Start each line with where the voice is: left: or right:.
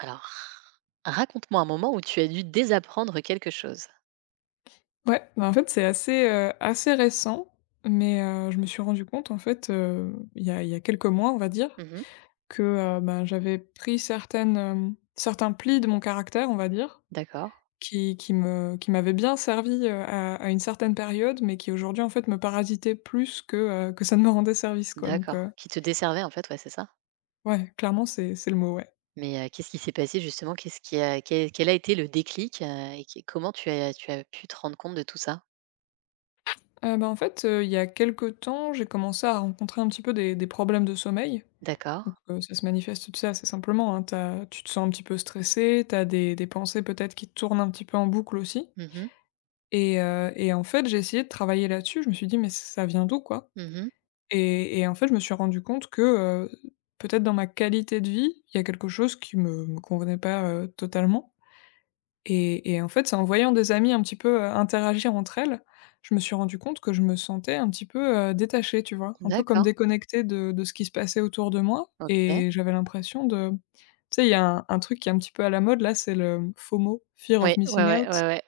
right: Alors, raconte-moi un moment où tu as dû désapprendre quelque chose.
left: Ouais, bah, en fait, c'est assez, assez récent, mais je me suis rendu compte, en fait, il y a quelques mois, on va dire,
right: Mmh.
left: que, ben, j'avais pris certaines, certains plis de mon caractère, on va dire,
right: D'accord,
left: qui m'avaient bien servi, à une certaine période, mais qui aujourd'hui, en fait, me parasitaient plus que ça ne me rendait service, quoi, donc
right: d'accord, qui te desservait en fait, ouais, c'est ça?
left: ouais, clairement, c'est le mot, ouais.
right: Mais, qu'est-ce qui s'est passé justement? Qu'est-ce qui a quel a été le déclic, et qui comment tu as pu te rendre compte de tout ça?
left: Bah, en fait, il y a quelque temps, j'ai commencé à rencontrer un petit peu des problèmes de sommeil.
right: D'accord.
left: Donc ça se manifeste, tu sais, assez simplement, hein. Tu te sens un petit peu stressé. Tu as des pensées peut-être qui tournent un petit peu en boucle aussi,
right: Mmh mh.
left: et en fait, j'ai essayé de travailler là-dessus. Je me suis dit: «Mais ça vient d'où, quoi?»
right: Mmh.
left: Et en fait, je me suis rendu compte que, peut-être dans ma qualité de vie, il y a quelque chose qui me convenait pas, totalement. Et en fait, c'est en voyant des amies un petit peu, interagir entre elles, je me suis rendu compte que je me sentais un petit peu, détachée, tu vois? Un peu comme
right: D'accord,
left: déconnectée de ce qui se passait autour de moi
right: OK.
left: et j'avais l'impression de, tu sais, il y a un truc qui est un petit peu à la mode là, c'est le FOMO, Fear of
right: Oui, ouais,
left: Missing
right: ouais,
left: Out.
right: ouais, ouais.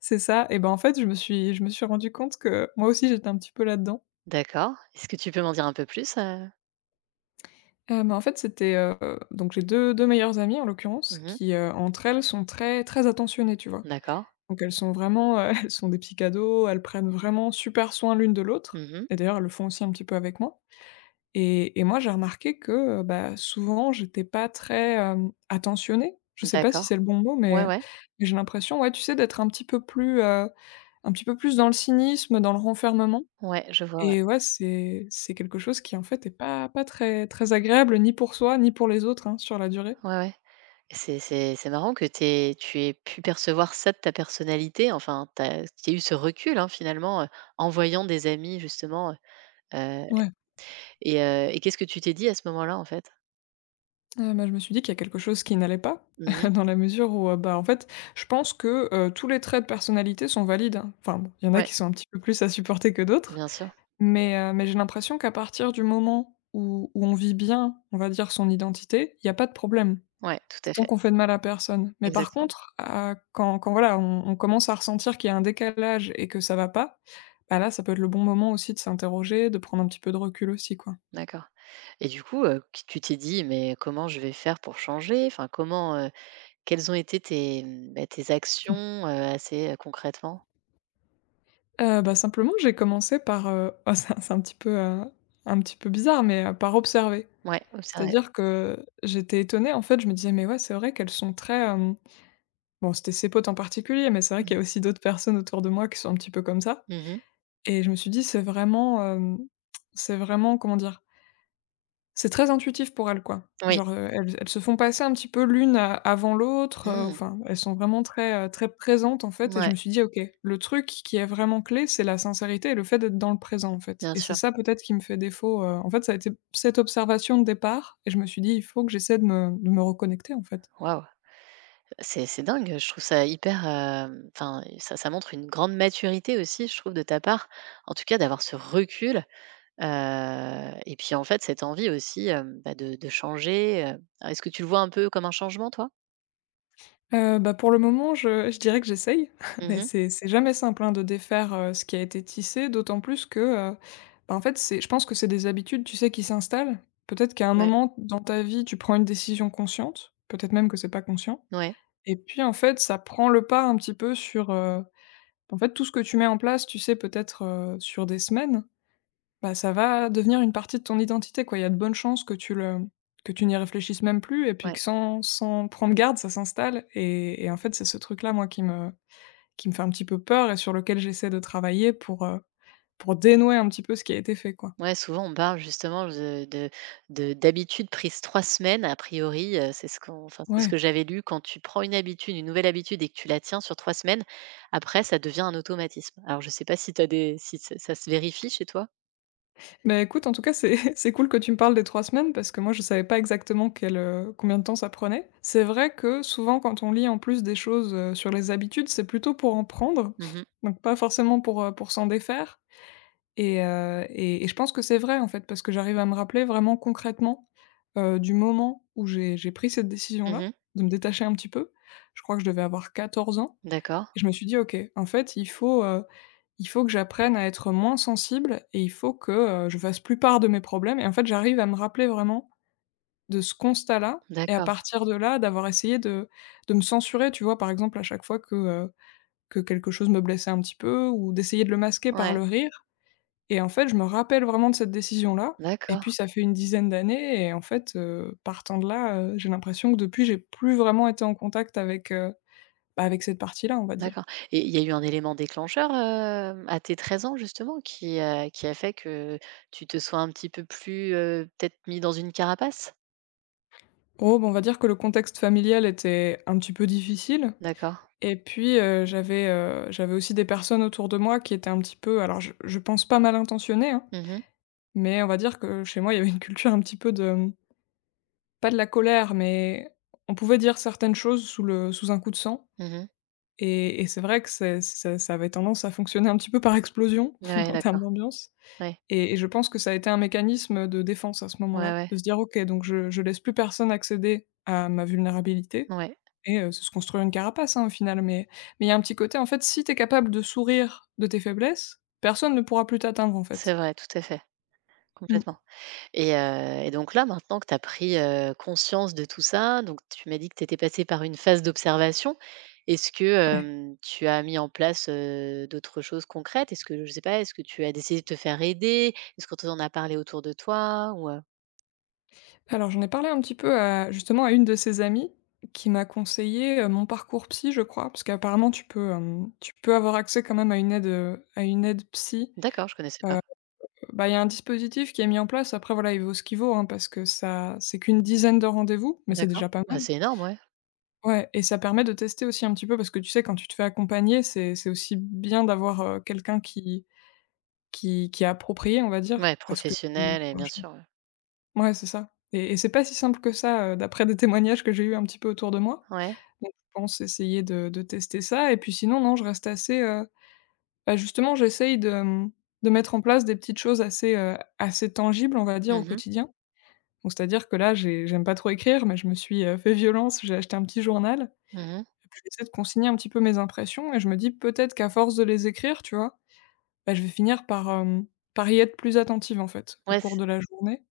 left: C'est ça et ben, en fait, je me suis rendu compte que moi aussi j'étais un petit peu là-dedans.
right: D'accord. Est-ce que tu peux m'en dire un peu plus,
left: Mais en fait, c'était, donc j'ai deux 2 meilleures amies en l'occurrence
right: Mmh.
left: qui, entre elles sont très, très attentionnées, tu vois?
right: D'accord.
left: Donc elles sont vraiment, elles sont des petits cadeaux, elles prennent vraiment super soin l'une de l'autre,
right: Mmh.
left: et d'ailleurs, elles le font aussi un petit peu avec moi. Et moi, j'ai remarqué que, bah, souvent, j'étais pas très, attentionnée. Je sais pas si
right: D'accord.
left: c'est le bon mot,
right: Ouais, ouais.
left: mais j'ai l'impression, ouais, tu sais, d'être un petit peu plus, un petit peu plus dans le cynisme, dans le renfermement.
right: Ouais, je vois, ouais.
left: Et ouais, c'est quelque chose qui, en fait, est pas très très agréable ni pour soi, ni pour les autres, hein, sur la durée.
right: Ouais, ouais. C'est marrant que tu aies pu percevoir ça de ta personnalité, enfin, tu as eu ce recul, hein, finalement, en voyant des amis justement,
left: Ouais.
right: et qu'est-ce que tu t'es dit à ce moment-là, en fait?
left: Bah, je me suis dit qu'il y a quelque chose qui n'allait pas,
right: Mmh.
left: dans la mesure où, bah, en fait, je pense que, tous les traits de personnalité sont valides, hein. Enfin bon, il y en a
right: Ouais,
left: qui sont un petit peu plus à supporter que d'autres,
right: bien sûr.
left: mais j'ai l'impression qu'à partir du moment où on vit bien, on va dire, son identité, il y a pas de problème,
right: Ouais, tout à
left: tant
right: fait.
left: qu'on fait de mal à personne. Mais par
right: Exactement.
left: contre, quand voilà, on commence à ressentir qu'il y a un décalage et que ça va pas, bah, là, ça peut être le bon moment aussi de s'interroger, de prendre un petit peu de recul aussi, quoi.
right: D'accord et du coup, q tu t'es dit: «Mais comment je vais faire pour changer?» Enfin, comment, quelles ont été tes, bah, tes actions, assez, concrètement?
left: Bah, simplement, j'ai commencé par, oh, c'est un petit peu bizarre, mais par observer.
right: Ouais, oh, c'est vrai.
left: C'est-à-dire que j'étais étonnée, en fait, je me disais: «Mais ouais, c'est vrai qu'elles sont très», bon, c'était ses potes en particulier, mais c'est vrai
right: Mmh
left: qu'il y
right: mh.
left: a aussi d'autres personnes autour de moi qui sont un petit peu comme ça.
right: Mmh.
left: Et je me suis dit: «C'est vraiment, c'est vraiment, comment dire?» C'est très intuitif pour elles, quoi.
right: Oui.
left: Genre, elles se font passer un petit peu l'une a avant l'autre,
right: Mmh.
left: enfin, elles sont vraiment très, très présentes, en fait. Et je
right: Mouais,
left: me suis dit: «OK, le truc qui est vraiment clé, c'est la sincérité et le fait d'être dans le présent, en fait»,
right: bien
left: et c'est
right: sûr.
left: ça peut-être qui me fait défaut, en fait, ça a été cette observation de départ. Et je me suis dit: «Il faut que j'essaie de me reconnecter, en fait».
right: Waouh! C'est dingue, je trouve ça hyper, enfin, ça montre une grande maturité aussi, je trouve, de ta part, en tout cas d'avoir ce recul, et puis, en fait, cette envie aussi, bah, de changer, Est-ce que tu le vois un peu comme un changement, toi?
left: Bah, pour le moment, je dirais que j'essaye, mais
right: Mmh.
left: c'est jamais simple, hein, de défaire, ce qui a été tissé, d'autant plus que, heu, bah, en fait, c'est je pense que c'est des habitudes, tu sais, qui s'installent. Peut-être qu'à un
right: Ouais,
left: moment dans ta vie, tu prends une décision consciente, peut-être même que c'est pas conscient,
right: ouais,
left: et puis, en fait, ça prend le pas un petit peu sur, en fait, tout ce que tu mets en place, tu sais, peut-être, sur des semaines, bah, ça va devenir une partie de ton identité, quoi. Il y a de bonnes chances que tu le que tu n'y réfléchisses même plus et puis que
right: ouais.
left: sans prendre garde, ça s'installe. Et en fait, c'est ce truc-là, moi, qui me fait un petit peu peur et sur lequel j'essaie de travailler pour dénouer un petit peu ce qui a été fait, quoi.
right: Ouais, souvent on parle justement de d'habitudes prises 3 semaines, a priori, c'est ce qu'on enfin, c'est ce
left: Ouais.
right: que j'avais lu, quand tu prends une habitude, une nouvelle habitude et que tu la tiens sur 3 semaines, après ça devient un automatisme. Alors je sais pas si tu as des si ça se vérifie chez toi?
left: Bah, écoute, en tout cas, c'est c'est cool que tu me parles des 3 semaines parce que moi, je savais pas exactement quel, combien de temps ça prenait. C'est vrai que souvent, quand on lit en plus des choses, sur les habitudes, c'est plutôt pour en prendre,
right: Mmh mh.
left: donc pas forcément pour s'en défaire. Et je pense que c'est vrai, en fait, parce que j'arrive à me rappeler vraiment concrètement, du moment où j'ai pris cette
right: Mmh
left: décision-là,
right: mh.
left: de me détacher un petit peu. Je crois que je devais avoir 14 ans
right: D'accord,
left: et je me suis dit: «OK, en fait, il faut que j'apprenne à être moins sensible et il faut que, je fasse plus part de mes problèmes», et en fait, j'arrive à me rappeler vraiment de ce constat-là et à
right: d'accord.
left: partir de là, d'avoir essayé de me censurer, tu vois? Par exemple, à chaque fois que quelque chose me blessait un petit peu ou d'essayer de le masquer par le
right: Ouais,
left: rire, et en fait, je me rappelle vraiment de cette décision-là. Et
right: d'accord,
left: puis ça fait une dizaine d'années et en fait, partant de là, j'ai l'impression que depuis, j'ai plus vraiment été en contact avec, bah, avec cette partie-là, on va dire.
right: d'accord et il y a eu un élément déclencheur, à tes 13 ans justement qui a fait que tu te sois un petit peu plus, peut-être mis dans une carapace?
left: Oh, bah, on va dire que le contexte familial était un petit peu difficile
right: D'accord.
left: et puis, j'avais aussi des personnes autour de moi qui étaient un petit peu, alors je pense pas mal intentionnées, hein,
right: Mmh mh.
left: mais on va dire que chez moi, il y avait une culture un petit peu de, pas de la colère, mais on pouvait dire certaines choses sous le sous un coup de sang.
right: Mmh mh.
left: Et c'est vrai que c'est ça avait tendance à fonctionner un petit peu par explosion
right: Ouais,
left: en termes
right: d'accord.
left: d'ambiance.
right: Ouais.
left: Et je pense que ça a été un mécanisme de défense à ce
right: Ouais,
left: moment-là,
right: ouais.
left: de se dire: «OK, donc je laisse plus personne accéder à ma vulnérabilité»,
right: Ouais.
left: et c'est se construire une carapace, hein, au final, mais il y a un petit côté, en fait, si t'es capable de sourire de tes faiblesses, personne ne pourra plus t'atteindre, en
right: C'est
left: fait.
right: vrai, tout à fait,
left: Mmh,
right: complètement. Et donc là, maintenant que tu as pris, conscience de tout ça, donc tu m'as dit que tu étais passée par une phase d'observation. Est-ce que,
left: ouais.
right: tu as mis en place, d'autres choses concrètes? Est-ce que je sais pas, est-ce que tu as décidé de te faire aider? Est-ce que tu en as parlé autour de toi ou,
left: Alors, j'en ai parlé un petit peu à justement à une de ses amies qui m'a conseillé, mon parcours psy, je crois, parce qu'apparemment tu peux, tu peux avoir accès quand même à une aide psy.
right: D'accord, je connaissais pas.
left: Bah, il y a un dispositif qui est mis en place, après voilà, il vaut ce qu'il vaut, hein, parce que ça c'est qu'une dizaine de rendez-vous, mais c'est
right: D'accord.
left: déjà pas mal.
right: Bah,
left: Mmh.
right: c'est énorme, ouais.
left: Ouais, et ça permet de tester aussi un petit peu parce que tu sais quand tu te fais accompagner, c'est aussi bien d'avoir, quelqu'un qui est approprié, on va
right: Ouais,
left: dire, à ce que
right: professionnel et
left: tu
right: bien
left: recherches.
right: sûr, ouais.
left: Ouais, c'est ça. Et c'est pas si simple que ça, d'après des témoignages que j'ai eu un petit peu autour de moi.
right: Ouais.
left: Donc je pense essayer de tester ça et puis sinon non, je reste assez, bah, justement j'essaye de, de mettre en place des petites choses assez, assez tangibles on va dire au
right: Mmh mh.
left: quotidien. Donc c'est-à-dire que là j'aime pas trop écrire mais je me suis, fait violence, j'ai acheté un petit journal
right: Mmh.
left: et puis j'essaie de consigner un petit peu mes impressions et je me dis: «Peut-être qu'à force de les écrire», tu vois? Bah, je vais finir par, par y être plus attentive en fait, au
right: Ouais.
left: cours de la journée.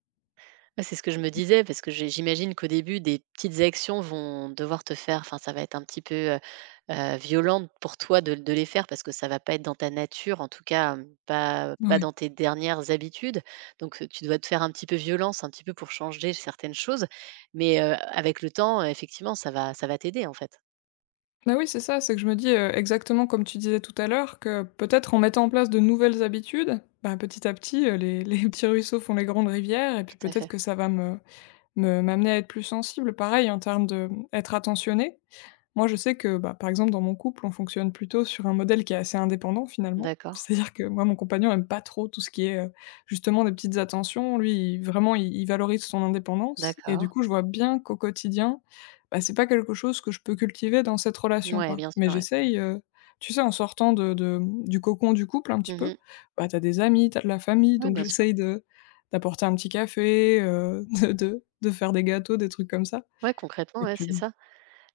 right: Bah, c'est ce que je me disais parce que j'imagine qu'au début, des petites actions vont devoir te faire enfin, ça va être un petit peu, violente pour toi de les faire parce que ça va pas être dans ta nature, en tout cas, pas pas
left: Ouais.
right: dans tes dernières habitudes. Donc tu dois te faire un petit peu violence, un petit peu pour changer certaines choses. Mais avec le temps, effectivement, ça va t'aider, en fait.
left: Bah oui, c'est ça, c'est que je me dis, exactement comme tu disais tout à l'heure, que peut-être en mettant en place de nouvelles habitudes, ben petit à petit, les les petits ruisseaux font les grandes rivières et puis
right: Tout à
left: peut-être
right: fait.
left: que ça va me m'amener à être plus sensible. Pareil en termes de, mmh, être attentionné. Moi, je sais que, bah, par exemple, dans mon couple, on fonctionne plutôt sur un modèle qui est assez indépendant, finalement.
right: D'accord,
left: C'est-à-dire que moi, mon compagnon aime pas trop tout ce qui est, justement des petites attentions. Lui, il vraiment, il valorise son indépendance et du
right: d'accord.
left: coup, je vois bien qu'au quotidien, bah, c'est pas quelque chose que je peux cultiver dans cette relation,
right: Ouais,
left: quoi.
right: bien
left: Mais
right: sûr, ouais.
left: j'essaye, tu sais, en sortant mmh, du cocon du couple un petit peu,
right: Mmh.
left: bah, tu des amis, t'as de la famille,
right: Ouais,
left: donc
right: bien sûr.
left: j'essaye de d'apporter un petit café, de faire des gâteaux, des trucs comme ça
right: Ouais, concrètement,
left: et
right: ouais,
left: puis
right: c'est ça.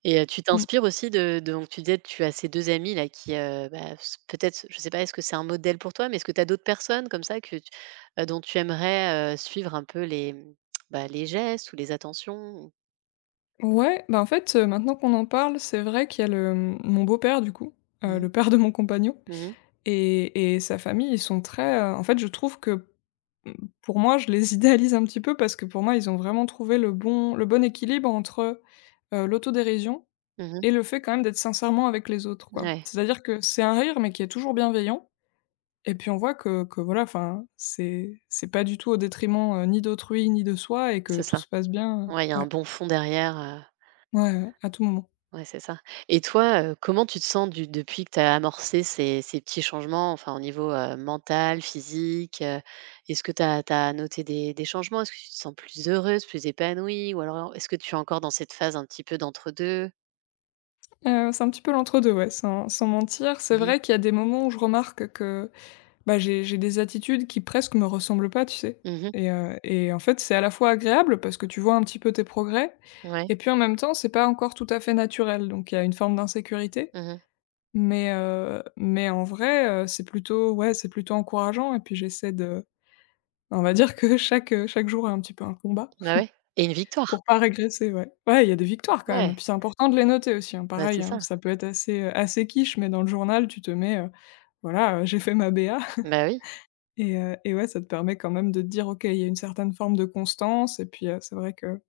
right: Et tu
left: mmh.
right: t'inspires aussi de donc tu disais, tu as ces 2 amis là qui, bah, s peut-être, je sais pas, est-ce que c'est un modèle pour toi? Mais est-ce que tu as d'autres personnes comme ça que tu dont tu aimerais, suivre un peu les, bah, les gestes ou les attentions?
left: Ouais, bah, en fait, maintenant qu'on en parle, c'est vrai qu'il y a le, mmh, mon beau-père du coup,
right: Mmh mh.
left: le père de mon compagnon
right: Mmh.
left: et sa famille, ils sont très, en fait, je trouve que, mmh, pour moi, je les idéalise un petit peu parce que pour moi, ils ont vraiment trouvé le bon équilibre entre, l'autodérision
right: Mmh.
left: et le fait quand même d'être sincèrement avec les autres, quoi.
right: Ouais,
left: C'est-à-dire que c'est un rire, mais qui est toujours bienveillant et puis on voit que voilà, enfin, c'est pas du tout au détriment, ni d'autrui, ni de soi et que
right: c'est
left: tout
right: ça.
left: se passe bien,
right: Ouais, il y a un
left: ouais.
right: bon fond derrière,
left: Ouais, ouais, à tout moment.
right: Ouais, c'est ça. Et toi, comment tu te sens du depuis que tu as amorcé ces petits changements, enfin au niveau, mental, physique, Est-ce que tu as noté des changements? Est-ce que tu te sens plus heureuse, plus épanouie? Ou alors est-ce que tu es encore dans cette phase un petit peu d'entre-deux?
left: C'est un petit peu l'entre-deux, ouais, sans mentir. C'est
right: Mmh mh.
left: vrai qu'il y a des moments où je remarque que, bah, j'ai des attitudes qui presque me ressemblent pas, tu sais?
right: Mmh.
left: Et en fait, c'est à la fois agréable parce que tu vois un petit peu tes progrès
right: Ouais.
left: et puis en même temps, c'est pas encore tout à fait naturel, donc il y a une forme d'insécurité.
right: Mmh.
left: Mais en vrai, c'est plutôt ouais, c'est plutôt encourageant et puis j'essaie de on va dire que chaque jour est un petit peu un combat.
right: Bah ouais. Et une victoire.
left: Pour pas régresser, ouais. Ouais, il y a des victoires, quand même.
right: Ouais,
left: Puis c'est important de les noter aussi, hein,
right: bah, c'est
left: pareil, hein.
right: ça.
left: Ça peut être assez, assez quiche, mais dans le journal, tu te mets, voilà, j'ai fait ma BA
right: Bah oui.
left: et ouais, ça te permet quand même de te dire: «OK, il y a une certaine forme de constance» et puis, c'est vrai que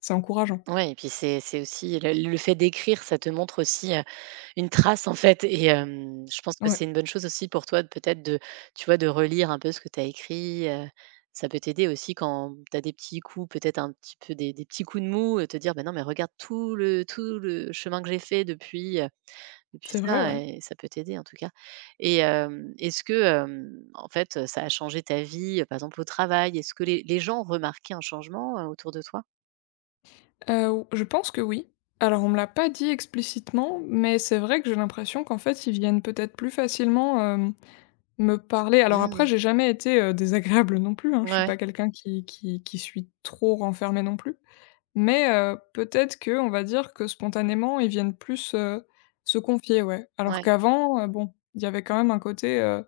left: c'est encourageant.
right: Ouais et puis c'est aussi le fait d'écrire, ça te montre aussi, une trace en fait et je pense que
left: Ouais,
right: c'est une bonne chose aussi pour toi de peut-être de tu vois, de relire un peu ce que tu as écrit, ça peut t'aider aussi quand tu as des petits coups, peut-être un petit peu des petits coups de mou, te dire: «Bah non, mais regarde tout le chemin que j'ai fait depuis, depuis
left: c'est vrai,
right: ça»
left: ouais.
right: et ça peut t'aider en tout cas et est-ce que, en fait, ça a changé ta vie, par exemple au travail? Est-ce que les gens ont remarqué un changement, autour de toi?
left: Ou je pense que oui. Alors, on me l'a pas dit explicitement, mais c'est vrai que j'ai l'impression qu'en fait, ils viennent peut-être plus facilement, hem, me parler. Alors après,
right: Mmh.
left: j'ai jamais été, désagréable non plus, hein.
right: Ouais,
left: Je suis
right: ouais.
left: pas quelqu'un qui suis trop renfermé non plus. Mais peut-être que, on va dire que spontanément, ils viennent plus, se confier, ouais. Alors
right: Ouais.
left: qu'avant, bon, il y avait quand même un côté,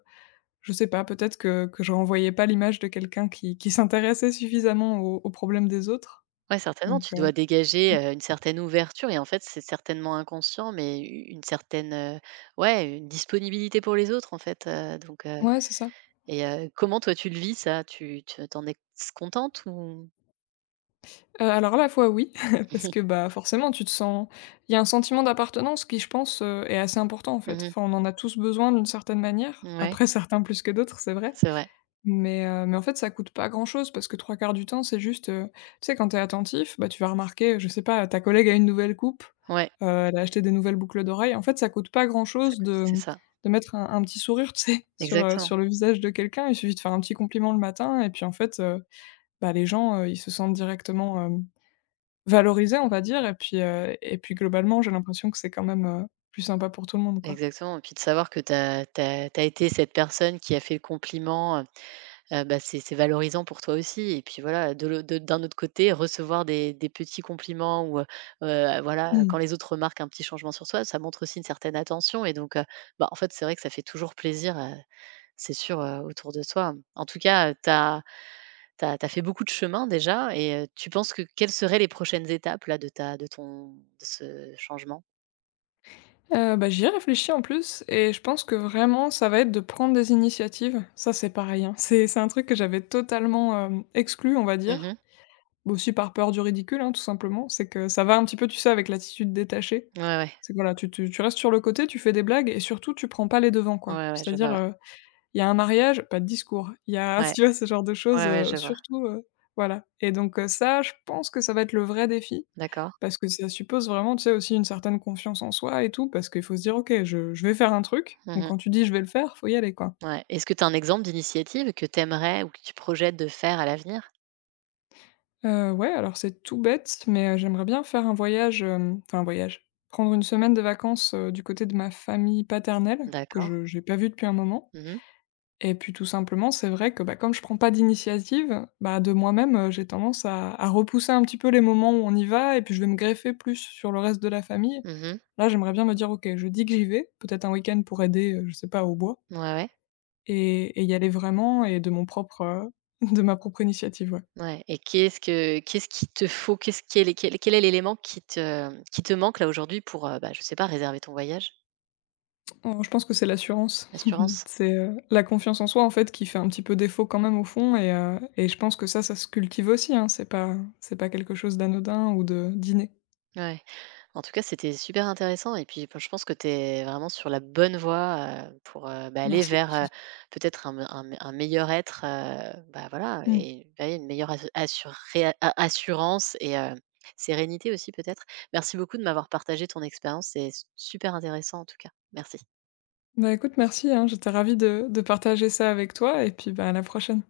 left: je sais pas, peut-être que je renvoyais pas l'image de quelqu'un qui s'intéressait suffisamment aux aux problèmes des autres,
right: Ouais, certainement,
left: donc
right: tu dois dégager,
left: mmh.
right: une certaine ouverture et en fait, c'est certainement inconscient, mais u une certaine, ouais, une disponibilité pour les autres, en fait, donc
left: Ouais, c'est ça.
right: et comment toi tu le vis ça? Tu es contente ou?
left: Alors à la fois oui, parce que, bah, forcément tu te sens il y a un sentiment d'appartenance qui je pense, est assez important en fait.
right: Mmh.
left: Enfin, on en a tous besoin d'une certaine manière,
right: Ouais,
left: après certains plus que d'autres, c'est vrai.
right: c'est vrai.
left: Mais en fait, ça coûte pas grand-chose parce que trois quarts du temps, c'est juste, tu sais, quand t'es attentif, bah, tu vas remarquer, je sais pas, ta collègue a une nouvelle coupe,
right: Ouais,
left: elle a acheté des nouvelles boucles d'oreilles. En fait, ça coûte pas
right: ça
left: grand-chose
right: coûte
left: de,
right: c'est
left: mmh,
right: ça.
left: de mettre un petit sourire, tu sais, sur,
right: Exactement,
left: sur le visage de quelqu'un. Il suffit de faire un petit compliment le matin et puis, en fait, bah, les gens, ils se sentent directement, hem, valorisés, on va dire et puis globalement, j'ai l'impression que c'est quand même, plus sympa pour tout le monde, quoi.
right: exactement et puis de savoir que tu tu as été cette personne qui a fait le compliment, bah, c'est valorisant pour toi aussi et puis voilà, de d'un autre côté, recevoir des petits compliments ou voilà, quand
left: Mmh.
right: les autres remarquent un petit changement sur toi, ça montre aussi une certaine attention et donc bah, en fait, c'est vrai que ça fait toujours plaisir, c'est sûr, autour de toi. En tout cas, tu as fait beaucoup de chemin déjà et tu penses que quelles seraient les prochaines étapes là de ta de ton de ce changement?
left: Bah, j'y ai réfléchi en plus et je pense que vraiment ça va être de prendre des initiatives. Ça, c'est pareil, hein, c'est un truc que j'avais totalement, hem, exclu, on va dire.
right: Mmh.
left: Bah, aussi par peur du ridicule, hein, tout simplement. C'est que ça va un petit peu, tu sais, avec l'attitude détachée.
right: Ouais, ouais.
left: C'est que voilà, tu restes sur le côté, tu fais des blagues et surtout tu prends pas les devants, quoi.
right: Ouais, ouais, je
left: C'est-à-dire,
right: vois,
left: il y a un mariage, pas de discours. Il y a
right: ouais.
left: tu vois, ce genre de
right: Ouais,
left: choses,
right: ouais, ouais, je vois.
left: surtout, voilà et donc ça, je pense que ça va être le vrai défi
right: D'accord.
left: parce que ça suppose vraiment, tu sais, aussi une certaine confiance en soi et tout parce qu'il faut se dire: «OK, je vais faire un truc», donc
right: Mmh.
left: quand tu dis: «Je vais le faire», faut y aller, quoi.
right: Ouais. Est-ce que tu as un exemple d'initiative que tu aimerais ou que tu projettes de faire à l'avenir?
left: Ouais, alors c'est tout bête, mais j'aimerais bien faire un voyage, hem, enfin un voyage, prendre une semaine de vacances, du côté de ma famille paternelle que
right: D'accord.
left: je n'ai pas vue depuis un moment.
right: Mhm, mhm.
left: Et puis tout simplement, c'est vrai que, bah, comme je prends pas d'initiative, bah, de moi-même, j'ai tendance à repousser un petit peu les moments où on y va et puis je vais me greffer plus sur le reste de la famille. Là, j'aimerais bien me dire: «OK, je dis que j'y vais», peut-être un week-end pour aider, je sais pas, au bois
right: Ouais, ouais.
left: et y aller vraiment et de mon propre, de ma propre initiative, ouais.
right: Ouais et qu'est-ce qui te faut? Qu'est-ce quel est quel quel est l'élément qui te manque là aujourd'hui pour, bah, je sais pas, réserver ton voyage?
left: Oh, je pense que c'est l'assurance.
right: L'assurance?
left: C'est, la confiance en soi, en fait, qui fait un petit peu défaut quand même au fond et je pense que ça se cultive aussi, hein, c'est pas quelque chose d'anodin ou de d'inné.
right: Ouais. En tout cas, c'était super intéressant et puis bon, je pense que tu es vraiment sur la bonne voie, pour, bah, aller
left: Merci.
right: vers, peut-être un meilleur être, bah, voilà et bah, oui, une meilleure ass assuré a assurance et sérénité aussi peut-être. Merci beaucoup de m'avoir partagé ton expérience, c'est super intéressant en tout cas. Merci.
left: Bah, écoute, merci, hein, j'étais ravie de partager ça avec toi et puis, bah, à la prochaine.